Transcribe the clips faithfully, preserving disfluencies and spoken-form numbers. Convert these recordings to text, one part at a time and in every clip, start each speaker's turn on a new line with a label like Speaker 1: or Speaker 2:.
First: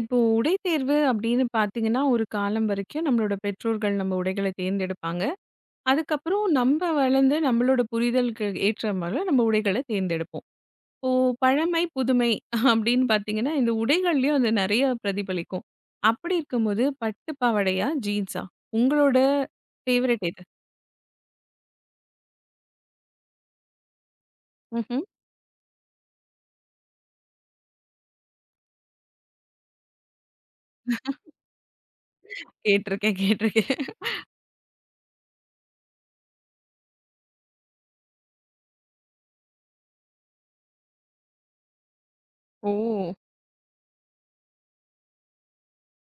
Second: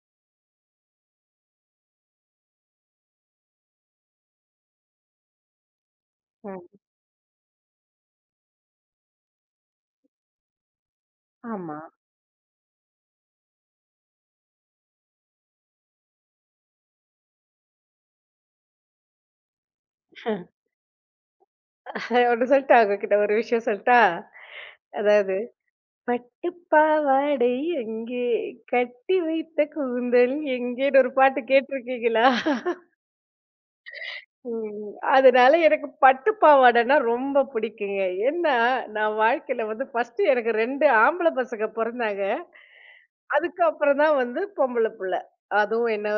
Speaker 1: இப்போ உடை தேர்வு அப்படின்னு பார்த்தீங்கன்னா, ஒரு காலம் வரைக்கும் நம்மளோட பெற்றோர்கள் நம்ம உடைகள தேர்ந்தெடுப்பாங்க. அதுக்கப்புறம்
Speaker 2: ம்.
Speaker 1: நம்ம வளர்ந்து நம்மளோட புரிதலுக்கு ஏற்ற மாரி நம்ம உடைகள தேர்ந்தெடுப்போம். இப்போ
Speaker 2: ஆமா.
Speaker 1: பழமை, புதுமை அப்படின்னு பார்த்தீங்கன்னா, இந்த உடைகள்லயும் அது நெறைய பிரதிபலிக்கும். அப்படி இருக்கும்போது பட்டு பாவாடையா? ஜீன்ஸா? உங்களோட ஃபேவரைட் எது?
Speaker 2: ஒண்ணு சொல்லட்டா உங்ககிட்ட ஒரு விஷயம் சொல்லட்டா?
Speaker 1: ம்ஹ்ம்.
Speaker 2: அதாவது, பட்டு பாவாடை எங்கே? கட்டி வைத்த கூந்தல் எங்கேன்னு ஒரு பாட்டு கேட்டுருக்கீங்களா?
Speaker 1: கேட்டிருக்கேன், கேட்டிருக்கேன்.
Speaker 2: ம். அதனால எனக்கு பட்டு பாவாடைன்னா ரொம்ப பிடிக்குங்க. ஏன்னா, நான் வாழ்க்கையில வந்து ஃபர்ஸ்ட்டு எனக்கு ரெண்டு ஆம்பள பசங்க பொறந்தாங்க.
Speaker 1: ஓ!
Speaker 2: அதுக்கப்புறம் தான் வந்து பொம்பள புள்ள. அதுவும் என்ன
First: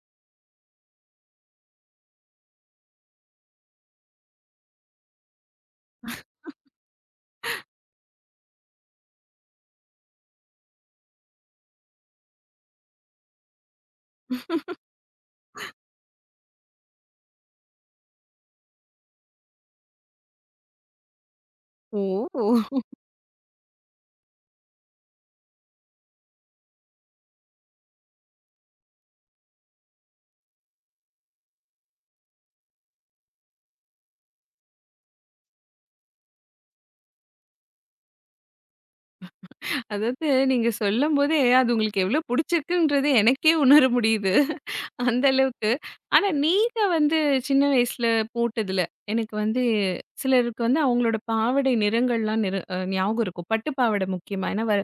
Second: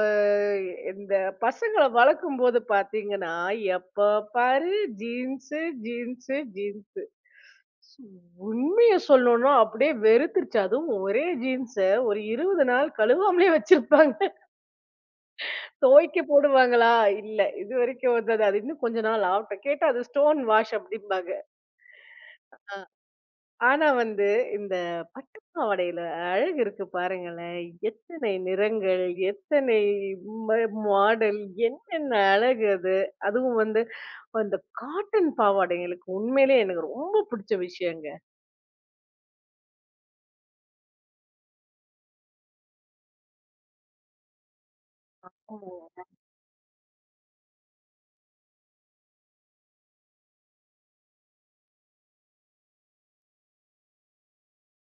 Speaker 2: இந்த பசங்கள வளர்க்கும்போது பார்த்தீங்கன்னா, எப்ப பாரு ஜீன்ஸு, ஜீன்ஸு, ஜீன்ஸு. உண்மைய சொல்லணும்னா அப்படியே வெறுத்துருச்சு. அதுவும் ஒரே ஜீன்ஸ ஒரு இருபது நாள் கழுவாமலே வச்சிருப்பாங்க. துவைக்க போடுவாங்களா? இல்ல. இதுவரைக்கும் வந்தது அது இன்னும் கொஞ்ச நாள் ஆகட்டும். கேட்டா அது ஸ்டோன் வாஷ் அப்டிம்பாங்க.
Speaker 1: ஓ!
Speaker 2: ஆனா வந்து இந்த பட்டு பாவாடையில அழகு இருக்கு பாருங்களேன். எத்தனை நிறங்கள், எத்தனை ம மாடல், என்னென்ன அழகு அது. அதுவும் வந்து அந்த காட்டன் பாவாடைங்களுக்கு உண்மையிலேயே எனக்கு ரொம்ப புடிச்ச விஷயங்க.
Speaker 1: அதாவது நீங்க சொல்லும்போதே அது உங்களுக்கு எவ்வளோ புடிச்சிருக்குன்றது எனக்கே உணர முடியுது. அந்த அளவுக்கு. ஆனா நீங்க வந்து சின்ன வயசுல போட்டதுல, எனக்கு வந்து சிலருக்கு வந்து அவங்களோட பாவாடை நிறங்கள்லாம் நிற அ ஞாபகம் இருக்கும். பட்டு பாவாடை முக்கியமா. ஏன்னா வ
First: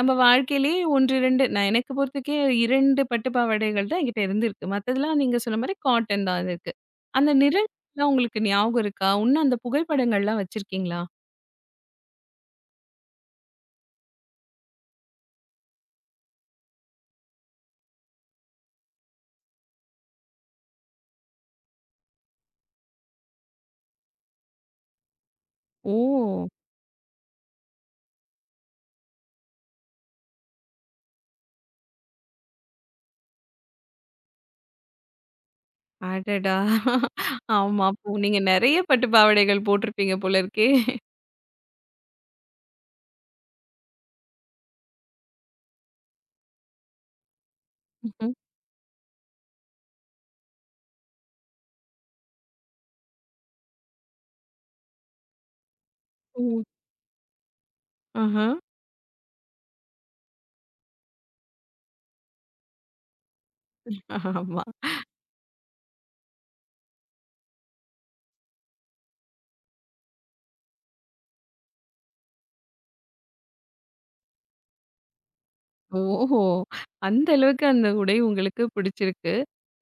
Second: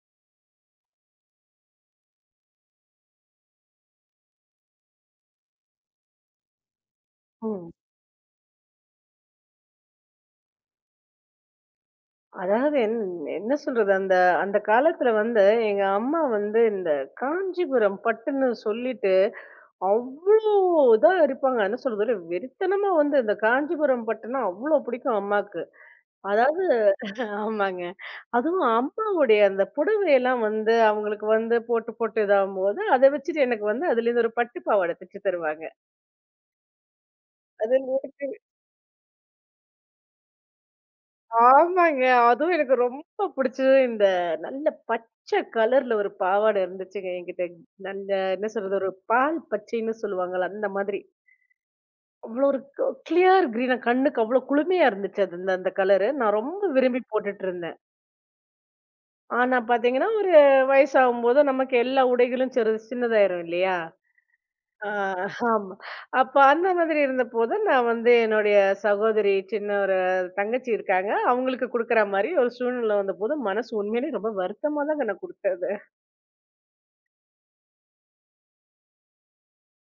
Speaker 1: நம்ம வாழ்க்கையிலேயே ஒன்று, இரண்டு நான் எனக்கு பொறுத்தவரைக்கும் இரண்டு பட்டு பாவாடைகள் தான் என்கிட்ட இருந்திருக்கு. மத்ததெல்லாம் நீங்க சொன்ன மாரி காட்டன் தான் இருக்கு. அந்த
Speaker 2: ம்.
Speaker 1: நிறங்கள்லாம் உங்களுக்கு ஞாபகம் இருக்கா? இன்னும் அந்த புகைப்படங்கள்லாம் வச்சிருக்கீங்களா?
Speaker 2: அதாவது என் என்ன சொல்றது? அந்த அந்த காலத்துல வந்து எங்க அம்மா வந்து இந்த காஞ்சிபுரம் பட்டுன்னு சொல்லிட்டு அவ்ளோ இதா இருப்பாங்க. என்ன சொல்றது? ஒரு வெறித்தனமா வந்து இந்த காஞ்சிபுரம் பட்டுனா அவ்ளோ பிடிக்கும் அம்மாக்கு.
Speaker 1: ஓ!
Speaker 2: அதாவது ஆமாங்க. அதுவும் அம்மாவுடைய அந்த புடவையெல்லாம் வந்து அவங்களுக்கு வந்து போட்டு போட்டு இதாகும்போது, அத வச்சுட்டு எனக்கு வந்து அதுலேருந்து ஒரு பட்டு பாவாடை தச்சு தருவாங்க.
Speaker 1: அடடா!
Speaker 2: அது
Speaker 1: ஆமா. அப்போ
Speaker 2: எனக்கு
Speaker 1: நீங்க நெறைய பட்டு பாவாடைகள் போட்டிருப்பீங்க போல இருக்கே!
Speaker 2: ஆமாங்க. அதுவும் எனக்கு ரொம்ப பிடிச்சது இந்த நல்ல பச்சை கலர்ல ஒரு பாவாடை இருந்துச்சுங்க என்கிட்ட. நல்ல
Speaker 1: ம்ஹ்ம்.
Speaker 2: என்ன சொல்றது? ஒரு பால் பச்சைன்னு சொல்லுவாங்கல்ல அந்த மாதிரி. அவ்வளோ ஒரு க கிளியர் கிரீனா கண்ணுக்கு அவ்வளோ குளுமையா இருந்துச்சு அது அந்த அந்த கலரு. நான்
Speaker 1: ம்.
Speaker 2: ரொம்ப விரும்பி போட்டுட்டுருந்தேன்.
Speaker 1: ஆஹ.
Speaker 2: ஆனா பார்த்தீங்கன்னா, ஒரு வயசாகும்போது நமக்கு எல்லா உடைகளும் சிறு சின்னதாயிரும் இல்லையா?
Speaker 1: ஆமா.
Speaker 2: ஆ ஆமா. அப்ப அந்த மாதிரி இருந்தபோது, நான் வந்து என்னுடைய சகோதரி, சின்ன ஒரு தங்கச்சி இருக்காங்க. அவங்களுக்கு குடுக்குற மாரி ஒரு சூழ்நிலை வந்தபோது, மனசு உண்மையிலேயே ரொம்ப வருத்தமா தாங்க நான் குடுத்தேன் அத.
Speaker 1: ஓஹோ! அந்த அளவுக்கு அந்த உடை உங்களுக்கு பிடிச்சிருக்கு.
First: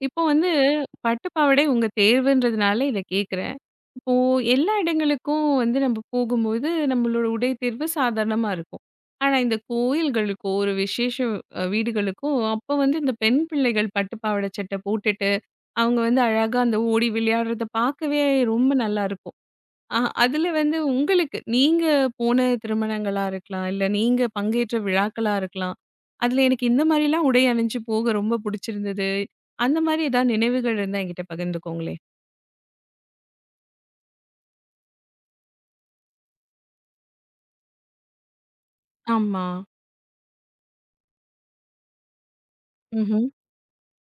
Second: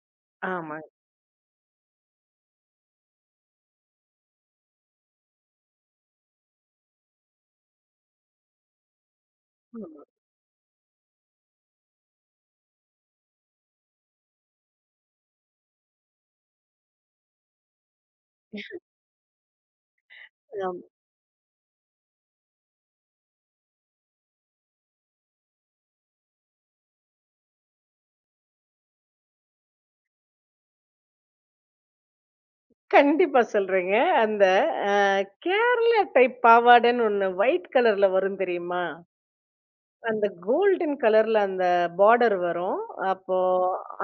Speaker 1: இப்போ வந்து
Speaker 2: ஆமாங்க.
Speaker 1: பட்டு பாவாடை உங்க தேர்வுன்றதுனால இத கேட்கிறேன். இப்போ எல்லா இடங்களுக்கும் வந்து நம்ம போகும்போது நம்மளோட உடை தேர்வு சாதாரணமா இருக்கும். ஆனா இந்த
Speaker 2: ஆமா,
Speaker 1: கோயில்களுக்கோ, ஒரு விசேஷ அ வீடுகளுக்கோ அப்போ வந்து இந்த பெண் பிள்ளைகள் பட்டு பாவாடை சட்டை போட்டுட்டு, அவங்க வந்து அழகா அந்த ஓடி விளையாடுறத பார்க்கவே ரொம்ப நல்லாருக்கும். ஆ அதுல வந்து
Speaker 2: ஆமா.
Speaker 1: உங்களுக்கு நீங்க போன திருமணங்களா இருக்கலாம். இல்ல நீங்க பங்கேற்ற விழாக்களா இருக்கலாம். அதுல எனக்கு இந்த மாரிலாம் உடை அணிஞ்சு போக ரொம்ப புடிச்சிருந்தது. அந்த மாரி ஏதாவது நினைவுகள் இருந்தா என்கிட்ட பகிர்ந்துக்கோங்களேன்.
Speaker 2: கண்டிப்பா சொல்றேங்க. அந்த அ கேரளா டைப் பாவாடைன்னு ஒண்ணு ஒயிட் கலர்ல வரும் தெரியுமா?
Speaker 1: ஆமா.
Speaker 2: அந்த கோல்டன் கலர்ல அந்த பார்டர் வரும்.
Speaker 1: ம்ஹ்ம்.
Speaker 2: அப்போ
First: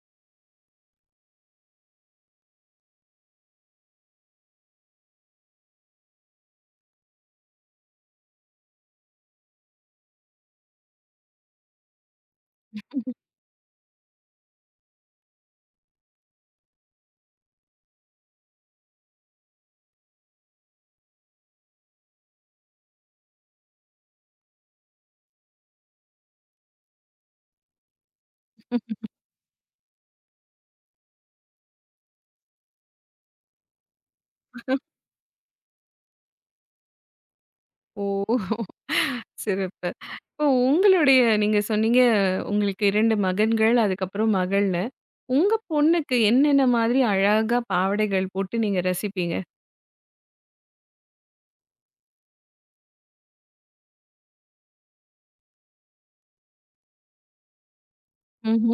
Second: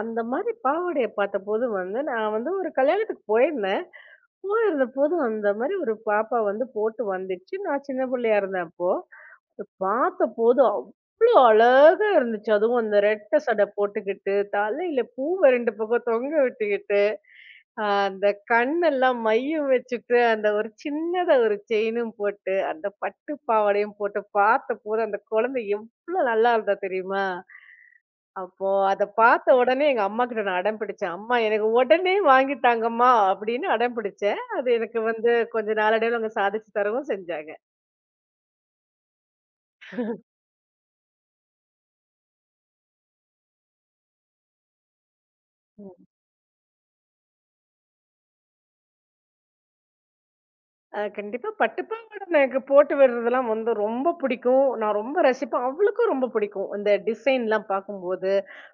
Speaker 2: அந்த மாரி பாவாடைய பார்த்தபோது வந்து, நான் வந்து ஒரு கல்யாணத்துக்கு போயிருந்தேன். போயிருந்தபோது அந்த மாரி ஒரு பாப்பா வந்து போட்டு வந்துச்சு. நான் சின்ன பிள்ளையா இருந்தேன் அப்போ. பார்த்தபோது அவ்ளோ அழகா இருந்துச்சு. அதுவும் அந்த ரெட்டை சடை போட்டுக்கிட்டு, தலையில பூவ ரெண்டு பக்கம் தொங்க விட்டுக்கிட்டு, அ அந்த கண்ணெல்லாம் மையும் வச்சுட்டு, அந்த ஒரு சின்னதா ஒரு செயினும் போட்டு, அந்த பட்டு பாவாடையும் போட்டு பார்த்தபோது, அந்த குழந்தை எவ்ளோ நல்லா இருந்தா தெரியுமா? அப்போ அத பார்த்த உடனே எங்க அம்மாகிட்ட நான் அடம் பிடிச்சேன். "அம்மா எனக்கு உடனே வாங்கி தாங்கம்மா" அப்படின்னு அடம் பிடிச்சேன். அது எனக்கு வந்து கொஞ்ச நாளடைவுல அவங்க சாதிச்சு தரவும் செஞ்சாங்க.
Speaker 1: ஓ! சிறப்பு. இப்போ உங்களுடைய நீங்க சொன்னீங்க உங்களுக்கு இரண்டு மகன்கள், அதுக்கப்புறம் மகள்னு. உங்க பொண்ணுக்கு என்னென்ன மாதிரி அழகா பாவாடைகள் போட்டு நீங்க ரசிப்பீங்க?
Speaker 2: அ கண்டிப்பா பட்டுப்பாவாட எனக்கு போட்டு விடுறதெல்லாம் வந்து ரொம்ப பிடிக்கும். நான் ரொம்ப ரசிப்பேன். அவளுக்கும் ரொம்ப பிடிக்கும். இந்த டிசைன்லாம் எல்லாம் பார்க்கும்போது,
Speaker 1: ம்ஹ்ம்.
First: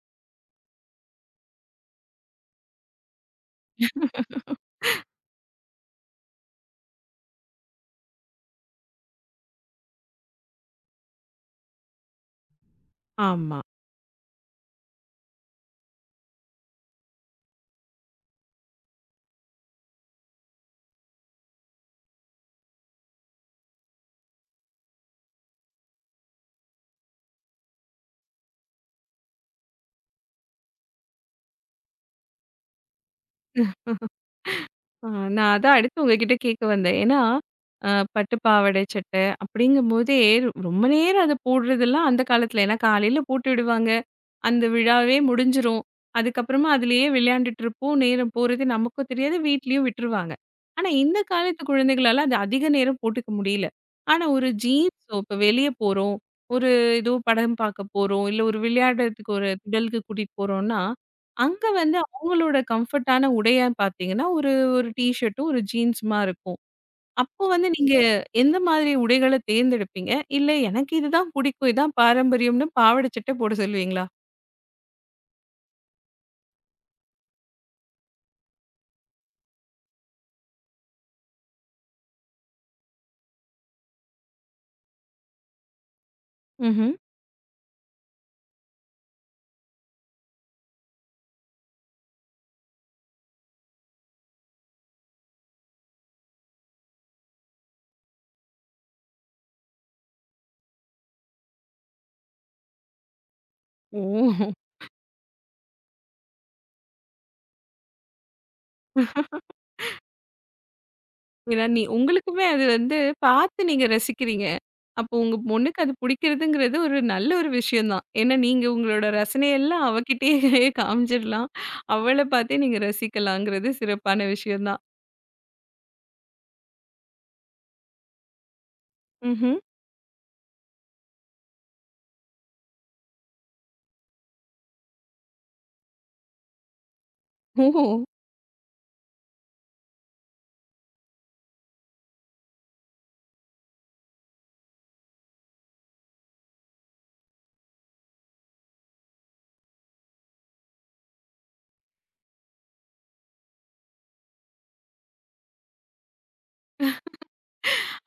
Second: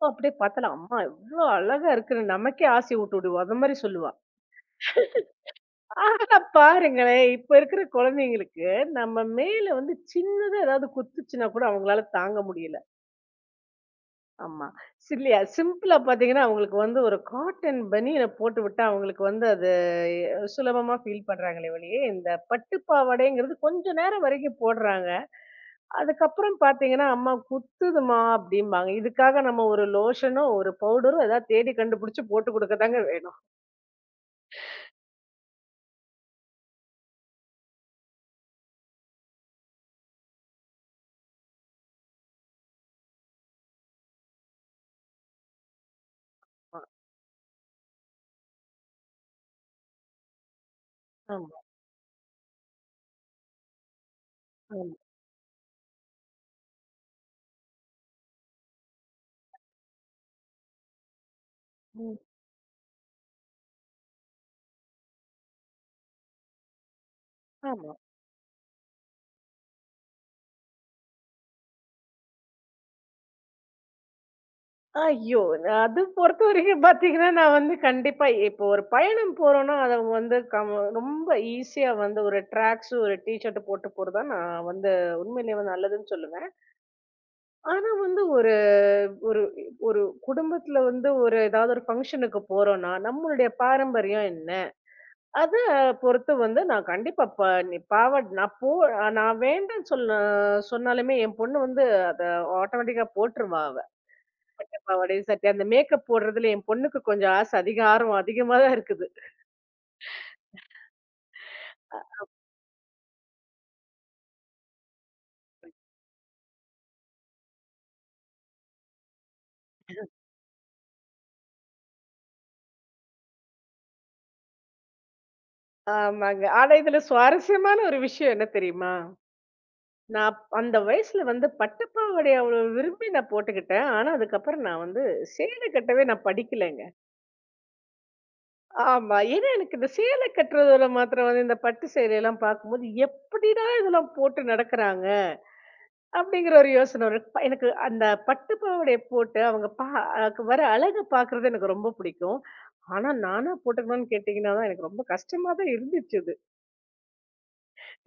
Speaker 2: "ஓ, அப்படியே பார்த்தாலும், "அம்மா எவ்ளோ அழகா இருக்குன்னு" நமக்கே ஆசைய ஊட்டி விடுவா. அது மாரி சொல்லுவா. ஆனா பாருங்களேன், இப்ப இருக்கிற குழந்தைங்களுக்கு நம்ம மேல வந்து சின்னதா ஏதாவது குத்துச்சுன்னா கூட அவங்களால தாங்க முடியல.
Speaker 1: ஆமா.
Speaker 2: ஆமா. ஸ் இல்லையா? சிம்பிளா பார்த்தீங்கன்னா, அவங்களுக்கு வந்து ஒரு காட்டன் பனியன போட்டு விட்டா, அவங்களுக்கு வந்து அது அ சுலபமா ஃபீல் பண்றாங்களே ஒழிய, இந்த பட்டு பாவாடைங்கிறது கொஞ்ச நேரம் வரைக்கும் போடுறாங்க. அதுக்கப்புறம் பார்த்தீங்கன்னா, "அம்மா குத்துதும்மா" அப்படிம்பாங்க. இதுக்காக நம்ம ஒரு லோஷனோ, ஒரு பவுடரோ ஏதாவது தேடி கண்டுபிடிச்சு போட்டு குடுக்க தாங்க வேணும்.
Speaker 1: ஆ, நான் அதான் அடுத்து உங்ககிட்ட கேட்க வந்தேன். ஏன்னா, அ பட்டு பாவாடை, சட்டை அப்படிங்கும்போதே ரொம்ப நேரம் அத போடுறதெல்லாம் அந்த காலத்துல. ஏன்னா காலையில போட்டு விடுவாங்க. அந்த விழாவே முடிஞ்சிரும். அதுக்கப்புறமா
Speaker 2: ஆ.
Speaker 1: அதிலேயே விளையாண்டுட்டு இருப்போம். நேரம் போறது நமக்கும் தெரியாது. வீட்லயும் விட்டுருவாங்க. ஆனா, இந்த
Speaker 2: ஆமா,
Speaker 1: காலத்து குழந்தைகளால அது அதிக நேரம் போட்டுக்க முடியல. ஆனா, ஒரு
Speaker 2: ஆமா.
Speaker 1: ஜீன்ஸோ இப்ப வெளிய போறோம். ஒரு ஏதோ படம் பார்க்க போறோம். இல்ல ஒரு விளையாடுறதுக்கு ஒரு திடலுக்கு கூட்டிட்டு போறோம்னா, அங்க வந்து
Speaker 2: ம்.
Speaker 1: உங்களோட கம்ஃபர்ட்டான உடைய பார்த்தீங்கன்னா, ஒரு ஒரு டீ ஷர்ட்டும், ஒரு ஜீன்ஸுமா இருக்கும். அப்போ வந்து நீங்க
Speaker 2: ஆமா.
Speaker 1: எந்த மாதிரி உடைகள தேர்ந்தெடுப்பீங்க? இல்ல எனக்கு இதுதான் பிடிக்கும், இதான் பாரம்பரியம்னு பாவாட, சட்டை போட சொல்லுவீங்களா?
Speaker 2: ஐயோ! அது பொறுத்தவரைக்கும் பார்த்தீங்கன்னா, நான் வந்து கண்டிப்பா இப்போ ஒரு பயணம் போறோம்னா, அத வந்து கம் ரொம்ப ஈஸியா வந்து ஒரு ட்ராக் ஷூ, ஒரு டீ ஷர்ட் போட்டு போறது தான் நான் வந்து உண்மையிலேயே வந்து நல்லதுன்னு சொல்லுவேன்.
Speaker 1: ம்ஹ்ம்.
Speaker 2: ஆனா வந்து ஒரு ஒரு ஒரு குடும்பத்துல வந்து ஒரு ஏதாவது ஒரு ஃபங்ஷனுக்கு போறோம்னா, நம்மளுடைய பாரம்பரியம் என்ன? அத பொறுத்து வந்து நான் கண்டிப்பா ப நீ பாவாட நான் போ நான் வேண்டான்னு சொல்ல சொன்னாலுமே என் பொண்ணு வந்து அத ஆட்டோமேட்டிக்கா போட்டுருவா அவ.
Speaker 1: ஓ!
Speaker 2: கண்டிப்பா. வடை சட்டி. அந்த மேக்கப் போடுறதுல என் பொண்ணுக்கு கொஞ்சம் ஆசை அதிகாரம் அதிகமா தான் இருக்குது.
Speaker 1: ஏன்னா நீ உங்களுக்குமே அது வந்து பார்த்து நீங்க ரசிக்கிறீங்க. அப்போ உங்க பொண்ணுக்கு அது பிடிக்கிறதுங்கிறது ஒரு நல்ல ஒரு விஷயம் தான். ஏன்னா நீங்க உங்களோட ரசனையெல்லாம் அவகிட்டயே காமிச்சிடலாம். அவள பார்த்தே நீங்க ரசிக்கலாங்கிறது சிறப்பான விஷயம் தான்.
Speaker 2: ஆமாங்க. ஆனா இதுல சுவாரஸ்யமான ஒரு விஷயம் என்ன தெரியுமா?
Speaker 1: ம்ஹ்ம்.
Speaker 2: நான் அப் அந்த வயசுல வந்து பட்டுப்பாவாடைய அவ்ளோ விரும்பி நான் போட்டுக்கிட்டேன். ஆனா அதுக்கப்புறம் நான் வந்து சேலை கட்டவே நான் படிக்கலைங்க.
Speaker 1: ஓ!
Speaker 2: ஆமா. ஏன்னா எனக்கு இந்த சேலை கட்டுறதுல மாத்திரம் வந்து இந்த பட்டு சேலையெல்லாம் பார்க்கும்போது, எப்படிடா இதெல்லாம் போட்டு நடக்கிறாங்க? அப்படிங்கிற ஒரு யோசனை வரும். ப எனக்கு அந்த பட்டு பாவாடைய போட்டு அவங்க பா அதுக்கு வர அழக பார்க்குறது எனக்கு ரொம்ப பிடிக்கும். ஆனா நானா போட்டுக்கணும்னு கேட்டீங்கன்னா தான் எனக்கு ரொம்ப கஷ்டமா தான் இருந்துச்சு அது.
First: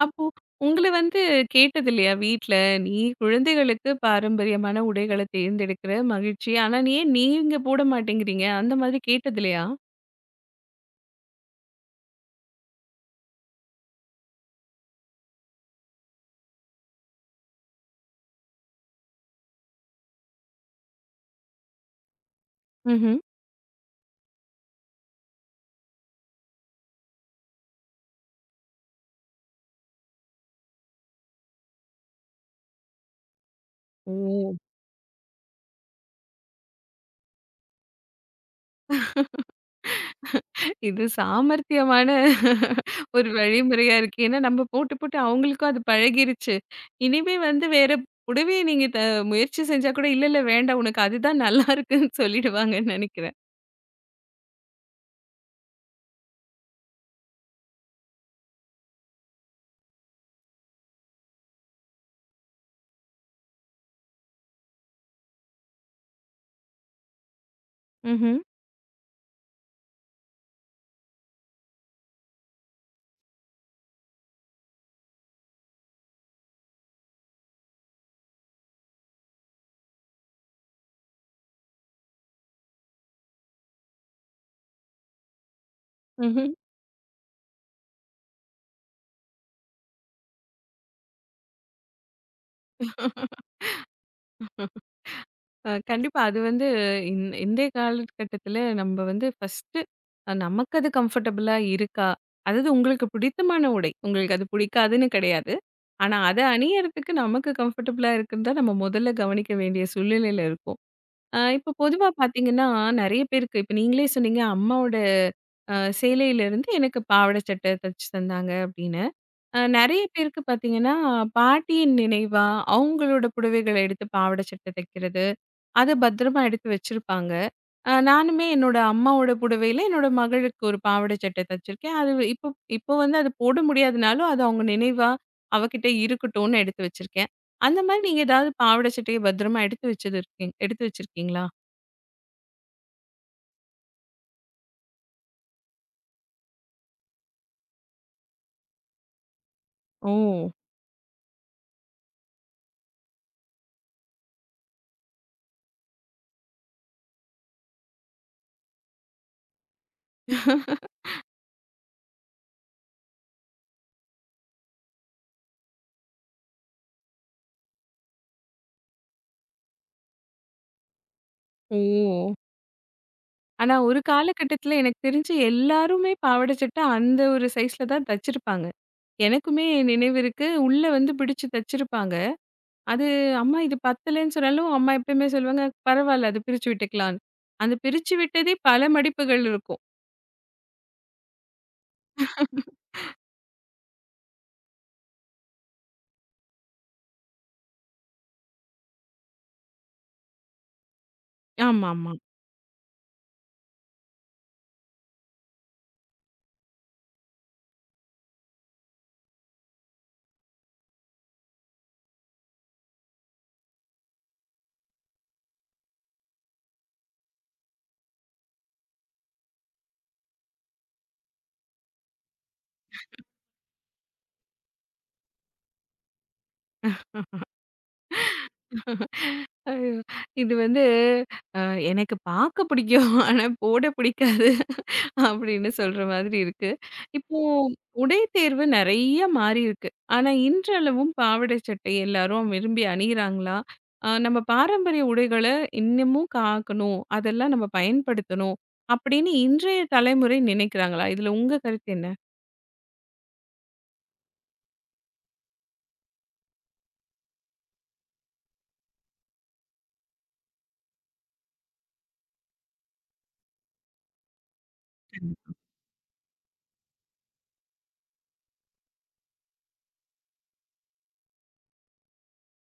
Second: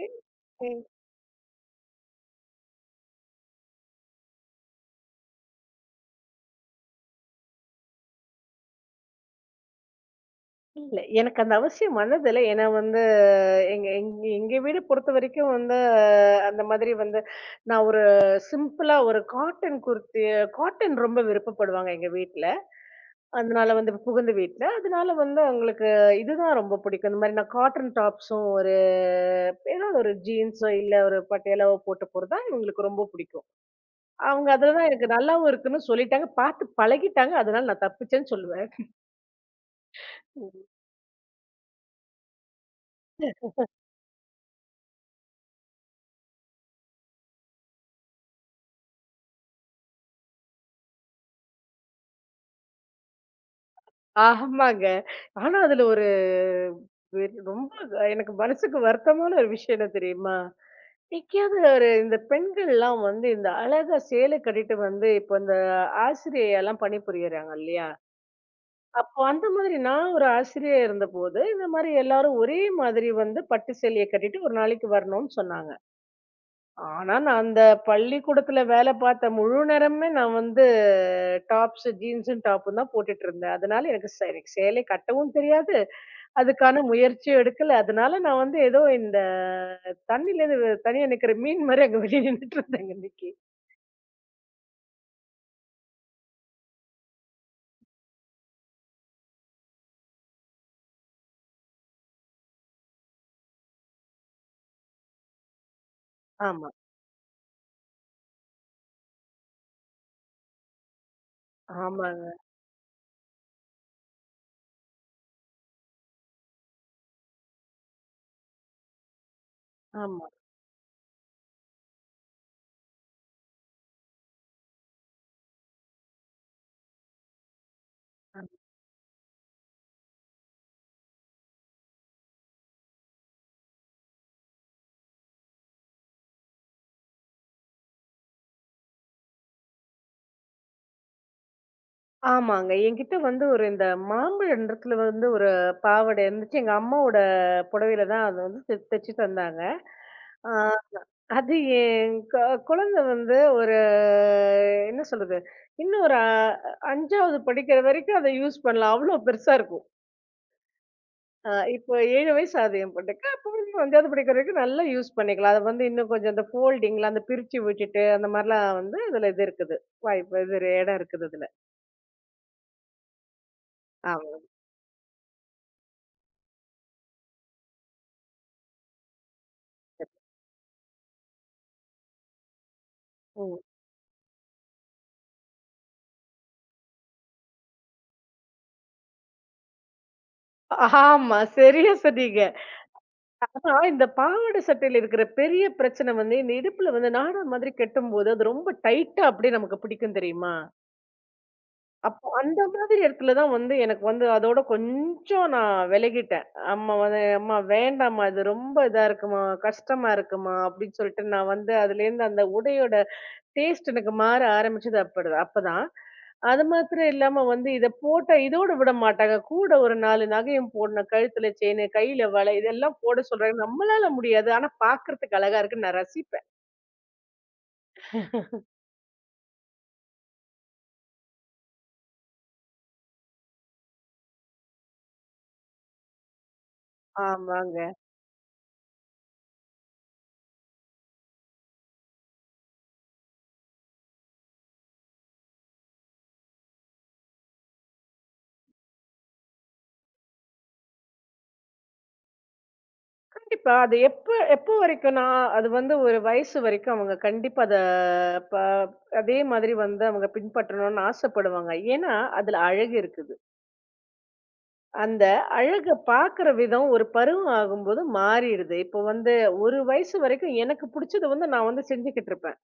Speaker 1: அப்போ
Speaker 2: ம்.
Speaker 1: உங்கள வந்து கேட்டது இல்லையா வீட்ல, "நீ குழந்தைகளுக்கு பாரம்பரியமான உடைகள தேர்ந்தெடுக்கிற மகிழ்ச்சி. ஆனா நீ ஏன் நீங்க போட மாட்டேங்கிறீங்க?" அந்த மாதிரி கேட்டது இல்லையா?
Speaker 2: இல்ல எனக்கு அந்த அவசியம் வந்ததில்ல. ஏன்னா வந்து எங்க எங்க எங்க வீடு பொறுத்தவரைக்கும் வந்து அஹ், அந்த மாதிரி வந்து நான் ஒரு சிம்பிளா ஒரு காட்டன் குர்த்தி காட்டன் ரொம்ப விருப்பப்படுவாங்க எங்க வீட்ல.
Speaker 1: ம்ஹ்ம்.
Speaker 2: அதனால வந்து இப்ப புகுந்த வீட்ல. அதனால வந்து அவங்களுக்கு இதுதான் ரொம்ப பிடிக்கும். இந்த மாரி நான் காட்டன் டாப்ஸும், ஒரு ஏதாவது ஒரு ஜீன்ஸோ, இல்ல ஒரு பட்டியாலாவோ போட்டு போறது தான் இவங்களுக்கு ரொம்ப பிடிக்கும். அவங்க
Speaker 1: ஓ!
Speaker 2: அதுல தான் எனக்கு நல்லாவும் இருக்குன்னு சொல்லிட்டாங்க. பார்த்து பழகிட்டாங்க. அதனால நான் தப்பிச்சேன்னு சொல்லுவேன்.
Speaker 1: இது சாமர்த்தியமான ஒரு வழிமுறையா இருக்கு. ஏன்னா நம்ம போட்டு, போட்டு அவங்களுக்கும் அது பழகிருச்சு. இனிமே வந்து வேற புடவைய நீங்க த முயற்சி செஞ்சா கூட, "இல்ல, இல்ல வேண்டாம். உனக்கு அதுதான் நல்லா இருக்குன்னு" சொல்லிடுவாங்கன்னு நெனைக்கிறேன்.
Speaker 2: ஆமாங்க. ஆனா அதுல ஒரு வெறு ரொம்ப எனக்கு மனசுக்கு வருத்தமான ஒரு விஷயம் என்ன தெரியுமா? எங்கேயாவது ஒரு இந்த பெண்கள்லாம் வந்து இந்த அழகா சேலை கட்டிட்டு வந்து, இப்ப இந்த ஆசிரியையெல்லாம் பணிபுரியறாங்க இல்லையா?
Speaker 1: ம்ஹ்ம்.
Speaker 2: அப்போ அந்த மாதிரி நான் ஒரு ஆசிரியையா இருந்தபோது, இந்த மாரி எல்லாரும் ஒரே மாதிரி வந்து பட்டு சேலைய கட்டிட்டு ஒரு நாளைக்கு வரணும்னு சொன்னாங்க. ஆனா, நான் அந்த பள்ளிக்கூடத்துல வேலை பார்த்த முழு நேரமுமே நான் வந்து டாப்ஸ், ஜீன்ஸும் டாப்பும் தான் போட்டுட்டு இருந்தேன். அதனால எனக்கு சே எனக்கு சேலை கட்டவும் தெரியாது.
Speaker 1: ம்ஹ்ம்.
Speaker 2: அதுக்கான முயற்சியும் எடுக்கல. அதனால நான் வந்து ஏதோ இந்த தண்ணியிலேருந்து தனியா நிக்கிற மீன் மாரி அங்க வெளிய நின்னுட்டு இருந்தேங்க அன்னைக்கு.
Speaker 1: அ கண்டிப்பா. அது வந்து இந் இன்றைய காலகட்டத்தில நம்ம வந்து ஃபர்ஸ்ட்டு அ நமக்கு அது கம்ஃபர்டபுளா இருக்கா? அதாவது உங்களுக்கு பிடித்தமான உடை. உங்களுக்கு அது பிடிக்காதுன்னு கிடையாது. ஆனா, அத
Speaker 2: ஆமா.
Speaker 1: அணியறதுக்கு நமக்கு கம்ஃபர்டபுளா இருக்குன்னு தான் நம்ம முதல்ல கவனிக்க வேண்டிய சூழ்நிலையில இருக்கோம். அ இப்போ பொதுவா
Speaker 2: ஆமாங்க.
Speaker 1: பார்த்தீங்கன்னா, நெறைய பேருக்கு இப்ப நீங்களே சொன்னீங்க, அம்மாவோட அ சேலையிலிருந்து எனக்கு பாவாடை சட்டை தச்சு தந்தாங்க அப்படின்னு. அ நெறைய
Speaker 2: ஆமா.
Speaker 1: பேருக்கு பார்த்தீங்கன்னா, பாட்டியின் நினைவா அவங்களோட புடவைகள எடுத்து பாவாடை சட்டை தைக்கிறது. அத பத்திரமா எடுத்து வச்சிருப்பாங்க. அ நானுமே என்னோட அம்மாவோட புடவையில என்னோட மகளுக்கு ஒரு பாவாடை சட்டை தச்சிருக்கேன். அது இப்போ இப்போ வந்து அது போட முடியாதுனாலும், அது அவங்க நினைவா அவகிட்ட இருக்கட்டும்னு எடுத்து வச்சிருக்கேன். அந்த மாரி நீங்க ஏதாவது பாவாடை சட்டைய பத்திரமா எடுத்து வச்சது இருக்கீங் எடுத்து வச்சிருக்கீங்களா?
Speaker 2: ஆமாங்க. என்கிட்ட வந்து ஒரு இந்த மாம்பழ நிறத்துல வந்து ஒரு பாவாடை இருந்துச்சு. எங்க அம்மாவோட புடவையில தான் அது வந்து தெ தெச்சு தந்தாங்க.
Speaker 1: ஓ!
Speaker 2: ஆ அது என் க குழந்தை வந்து ஒரு என்ன சொல்றது? இன்னும் ஒரு அ அஞ்சாவது படிக்கிற வரைக்கும் அத யூஸ் பண்ணலாம். அவ்ளோ பெருசா இருக்கும். அ இப்போ ஏழு வயசு ஆகுது என் பொண்ணுக்கு. அப்போ வந்து ஐந்தாவது படிக்கிற வரைக்கும் நல்லா யூஸ் பண்ணிக்கலாம். அத வந்து இன்னும் கொஞ்சம் அந்த ஃபோல்டிங்ல அந்த பிரிச்சு விட்டுட்டு அந்த மாரிலாம் வந்து அதுல இது இருக்குது. வாய்ப்பு இது இடம் இருக்குது அதுல.
Speaker 1: ஓ! ஆனா ஒரு
Speaker 2: ஆமா.
Speaker 1: காலகட்டத்துல எனக்கு தெரிஞ்சு எல்லாருமே பாவாடை சட்டை அந்த ஒரு சைஸ்ல தான் தச்சிருப்பாங்க. எனக்குமே நினைவு இருக்கு. உள்ள வந்து பிடிச்சு தச்சிருப்பாங்க. அது
Speaker 2: ம்.
Speaker 1: அம்மா இது பத்தலன்னு சொன்னாலும், அம்மா எப்பயுமே சொல்லுவாங்க, "பரவால்ல அது பிரிச்சு விட்டுக்கலான்னு." அந்த பிரிச்சு விட்டதே பல மடிப்புகள் இருக்கும்.
Speaker 2: ஆமா. சரியா சொன்னீங்க. ஆனா இந்த பாவாடை சட்டையில இருக்கிற பெரிய பிரச்சனை வந்து, இந்த இடுப்புல வந்து நாடா மாதிரி கட்டும்போது, அது ரொம்ப டைட்டா அப்படியே நமக்கு பிடிக்கும் தெரியுமா?
Speaker 1: ஆமாமா.
Speaker 2: அப்போ அந்த மாதிரி இடத்துல தான் வந்து எனக்கு வந்து அதோட கொஞ்சம் நான் விலகிட்டேன். அம்மா வந்து, "அம்மா வேண்டாம்மா, இது ரொம்ப இதா இருக்குமா, கஷ்டமா இருக்குமா" அப்படின்னு சொல்லிட்டு நான் வந்து அதுலேருந்து அந்த உடையோட டேஸ்ட் எனக்கு மாற ஆரம்பிச்சது அப்பதான் அப்பதான். அது மாத்திரம் இல்லாம வந்து இத போட்டா இதோட விட மாட்டாங்க. கூட ஒரு நாலு நகையும் போடணும். கழுத்துல செயின், கையில வளை இதெல்லாம் போட சொல்றாங்க. நம்மளால முடியாது. ஆனா பார்க்கறதுக்கு அழகா இருக்குன்னு நான் ரசிப்பேன்.
Speaker 1: ஐயோ! இது வந்து அ எனக்கு பார்க்க பிடிக்கும். ஆனா போட பிடிக்காது. அப்படின்னு சொல்ற மாதிரி இருக்கு. இப்போ
Speaker 2: ஆமாங்க.
Speaker 1: உடை தேர்வு நெறைய மாறியிருக்கு. ஆனா, இன்றளவும் பாவாடை, சட்டை எல்லாரும் விரும்பி அணியிறாங்களா? அ நம்ம பாரம்பரிய உடைகள இன்னமும் காக்கணும். அதெல்லாம் நம்ம பயன்படுத்தணும். அப்படின்னு இன்றைய தலைமுறை நினைக்கிறாங்களா? இதுல உங்க கருத்து என்ன?
Speaker 2: கண்டிப்பா. அது எப்ப எப்ப வரைக்கும்னா, அது வந்து ஒரு வயசு வரைக்கும் அவங்க கண்டிப்பா அத ப அதே மாதிரி வந்து அவங்க பின்பற்றணும்னு ஆசைப்படுவாங்க. ஏன்னா, அதுல அழகு இருக்குது. அந்த
Speaker 1: கண்டிப்பா.
Speaker 2: அழக பாக்குற விதம் ஒரு பருவம் ஆகும்போது மாறிடுது. இப்போ வந்து ஒரு வயசு வரைக்கும் எனக்கு புடிச்சது வந்து நான் வந்து செஞ்சுகிட்டு இருப்பேன்.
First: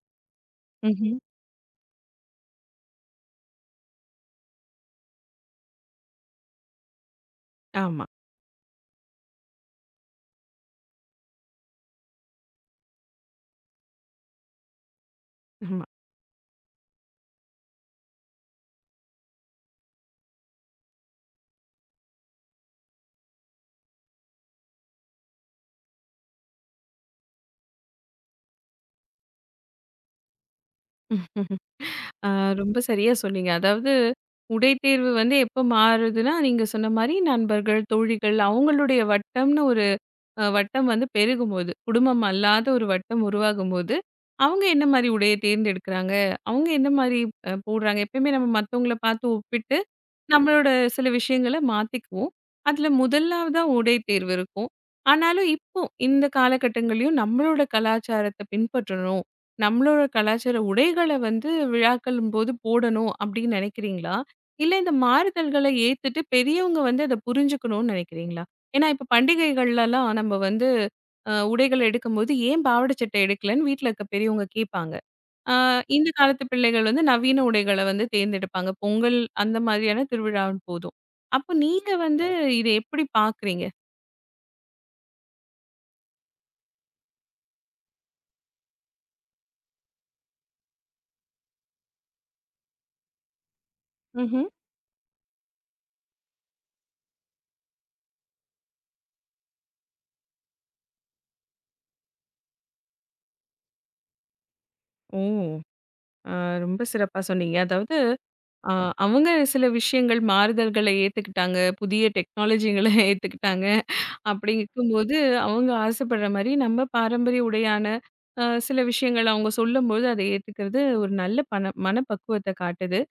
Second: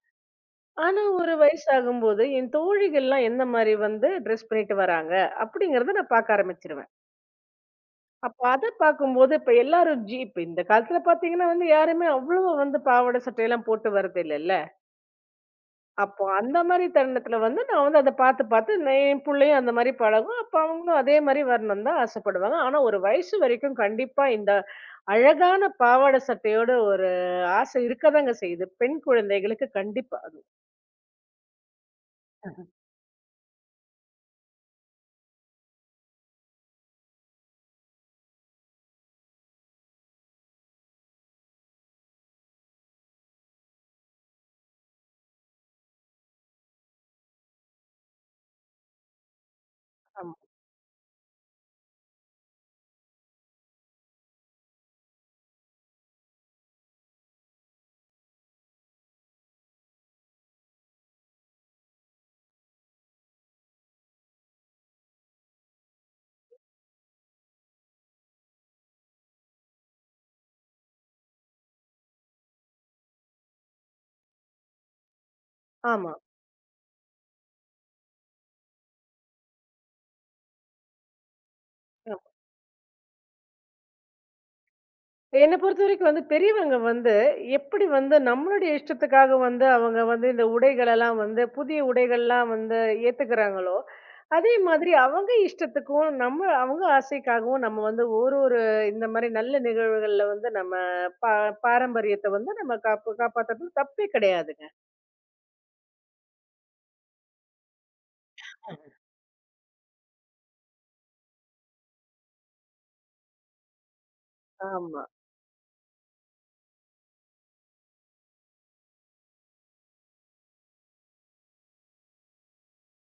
Speaker 2: ஆனா
Speaker 1: ம்ஹ்ம்.
Speaker 2: ஒரு வயசு ஆகும்போது என் தோழிகள்லாம் எந்த மாரி வந்து ட்ரெஸ் பண்ணிட்டு வராங்க அப்படிங்கறத நான் பாக்க ஆரம்பிச்சுருவேன்.
Speaker 1: ஆமா,
Speaker 2: அப்ப அத பாக்கும்போது இப்ப எல்லாரும் ஜீ இப்ப இந்த காலத்துல பாத்தீங்கன்னா வந்து யாருமே அவ்வளவா வந்து பாவாடை சட்டையெல்லாம் போட்டு வர்றதில்லல்ல.
Speaker 1: ஆமா.
Speaker 2: அப்போ அந்த மாரி தருணத்துல வந்து நான் வந்து அத பாத்து, பாத்து நான் என் புள்ளையும் அந்த மாரி பழகும். அப்ப அவங்களும் அதே மாரி வரணும்னு தான் ஆசைப்படுவாங்க. ஆனா ஒரு வயசு வரைக்கும் கண்டிப்பா இந்த அழகான பாவாடை சட்டையோட ஒரு ஆசை இருக்கதாங்க செய்யுது. பெண் குழந்தைகளுக்கு கண்டிப்பா அது.
Speaker 1: ஆ ரொம்ப சரியா சொன்னீங்க. அதாவது உடை தேர்வு வந்து எப்ப மாறுதுன்னா, நீங்க சொன்ன மாரி நண்பர்கள், தோழிகள் அவங்களுடைய வட்டம்னு ஒரு அ வட்டம் வந்து பெருகும்போது, குடும்பம் அல்லாத ஒரு வட்டம் உருவாகும்போது, அவங்க என்ன மாரி உடைய தேர்ந்தெடுக்கிறாங்க? அவங்க என்ன மாரி அ போடுறாங்க? எப்பயுமே நம்ம மத்தவங்கள பார்த்து ஒப்பிட்டு,
Speaker 2: ஆமா,
Speaker 1: நம்மளோட சில விஷயங்கள மாத்திக்குவோம். அதுல முதலாவதா உடை தேர்வு இருக்கும். ஆனாலும் இப்போ இந்த காலகட்டங்கள்லயும் நம்மளோட கலாச்சாரத்த பின்பற்றணும். நம்மளோட கலாச்சார உடைகள வந்து விழாக்களும்போது போடணும் அப்படின்னு நினைக்கிறீங்களா? இல்ல இந்த மாறுதல்கள ஏத்துட்டு பெரியவங்க வந்து அத புரிஞ்சுக்கணும்னு நினைக்கிறீங்களா? ஏன்னா இப்ப பண்டிகைகள்லலாம் நம்ம வந்து அ உடைகள் எடுக்கும்போது ஏன் பாவாட சட்டை எடுக்கலன்னு வீட்ல இருக்க பெரியவங்க கேட்பாங்க. ஆ, இந்த
Speaker 2: ஆமா.
Speaker 1: காலத்து பிள்ளைகள் வந்து நவீன உடைகள வந்து தேர்ந்தெடுப்பாங்க. பொங்கல் அந்த மாதிரியான திருவிழாவின் போதும். அப்போ நீங்க வந்து இத எப்படி பார்க்குறீங்க?
Speaker 2: என்ன பொறுத்தவரைக்கும் வந்து பெரியவங்க வந்து எப்படி வந்து நம்மளுடைய இஷ்டத்துக்காக வந்து அவங்க வந்து இந்த உடைகள் எல்லாம் வந்து புதிய உடைகள்லாம் வந்து ஏத்துக்கிறாங்களோ
Speaker 1: ம்ஹ்ம்.
Speaker 2: அதே மாதிரி அவங்க இஷ்டத்துக்கும் நம்ம அவங்க ஆசைக்காகவும் நம்ம வந்து ஒரு ஒரு இந்த மாதிரி நல்ல நிகழ்வுகள்ல வந்து நம்ம பா பாரம்பரியத்தை வந்து நம்ம காப்பு காப்பாத்துறது தப்பே கிடையாதுங்க
Speaker 1: ஓ! அ ரொம்ப சிறப்பா சொன்னீங்க. அதாவது அ அவங்க சில விஷயங்கள் மாறுதல்கள ஏத்துக்கிட்டாங்க. புதிய டெக்னாலஜிகள ஏத்துக்கிட்டாங்க.
Speaker 2: ஆமா
Speaker 1: அப்படிங்கும்போது அவங்க ஆசைப்படுற மாரி நம்ம பாரம்பரிய உடையான அ சில விஷயங்கள் அவங்க சொல்லும்போது அத ஏத்துக்கிறது ஒரு நல்ல பண மனப்பக்குவத்த காட்டுது.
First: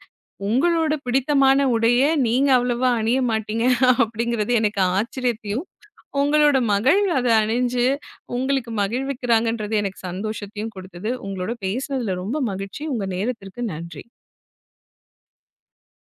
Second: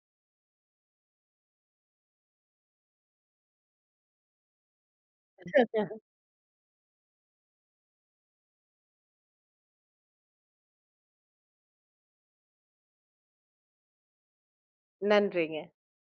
Speaker 1: உங்களோட பிடித்தமான உடைய நீங்க அவ்வளவா அணிய மாட்டீங்க அப்படிங்கிறது எனக்கு ஆச்சரியத்தையும், உங்களோட மகள் அத அணிஞ்சு உங்களுக்கு மகிழ்விக்கிறாங்கன்றது எனக்கு சந்தோஷத்தையும் குடுத்தது. உங்களோட பேசினதுல ரொம்ப மகிழ்ச்சி. உங்க நேரத்திற்கு நன்றி.
Speaker 2: நன்றிங்க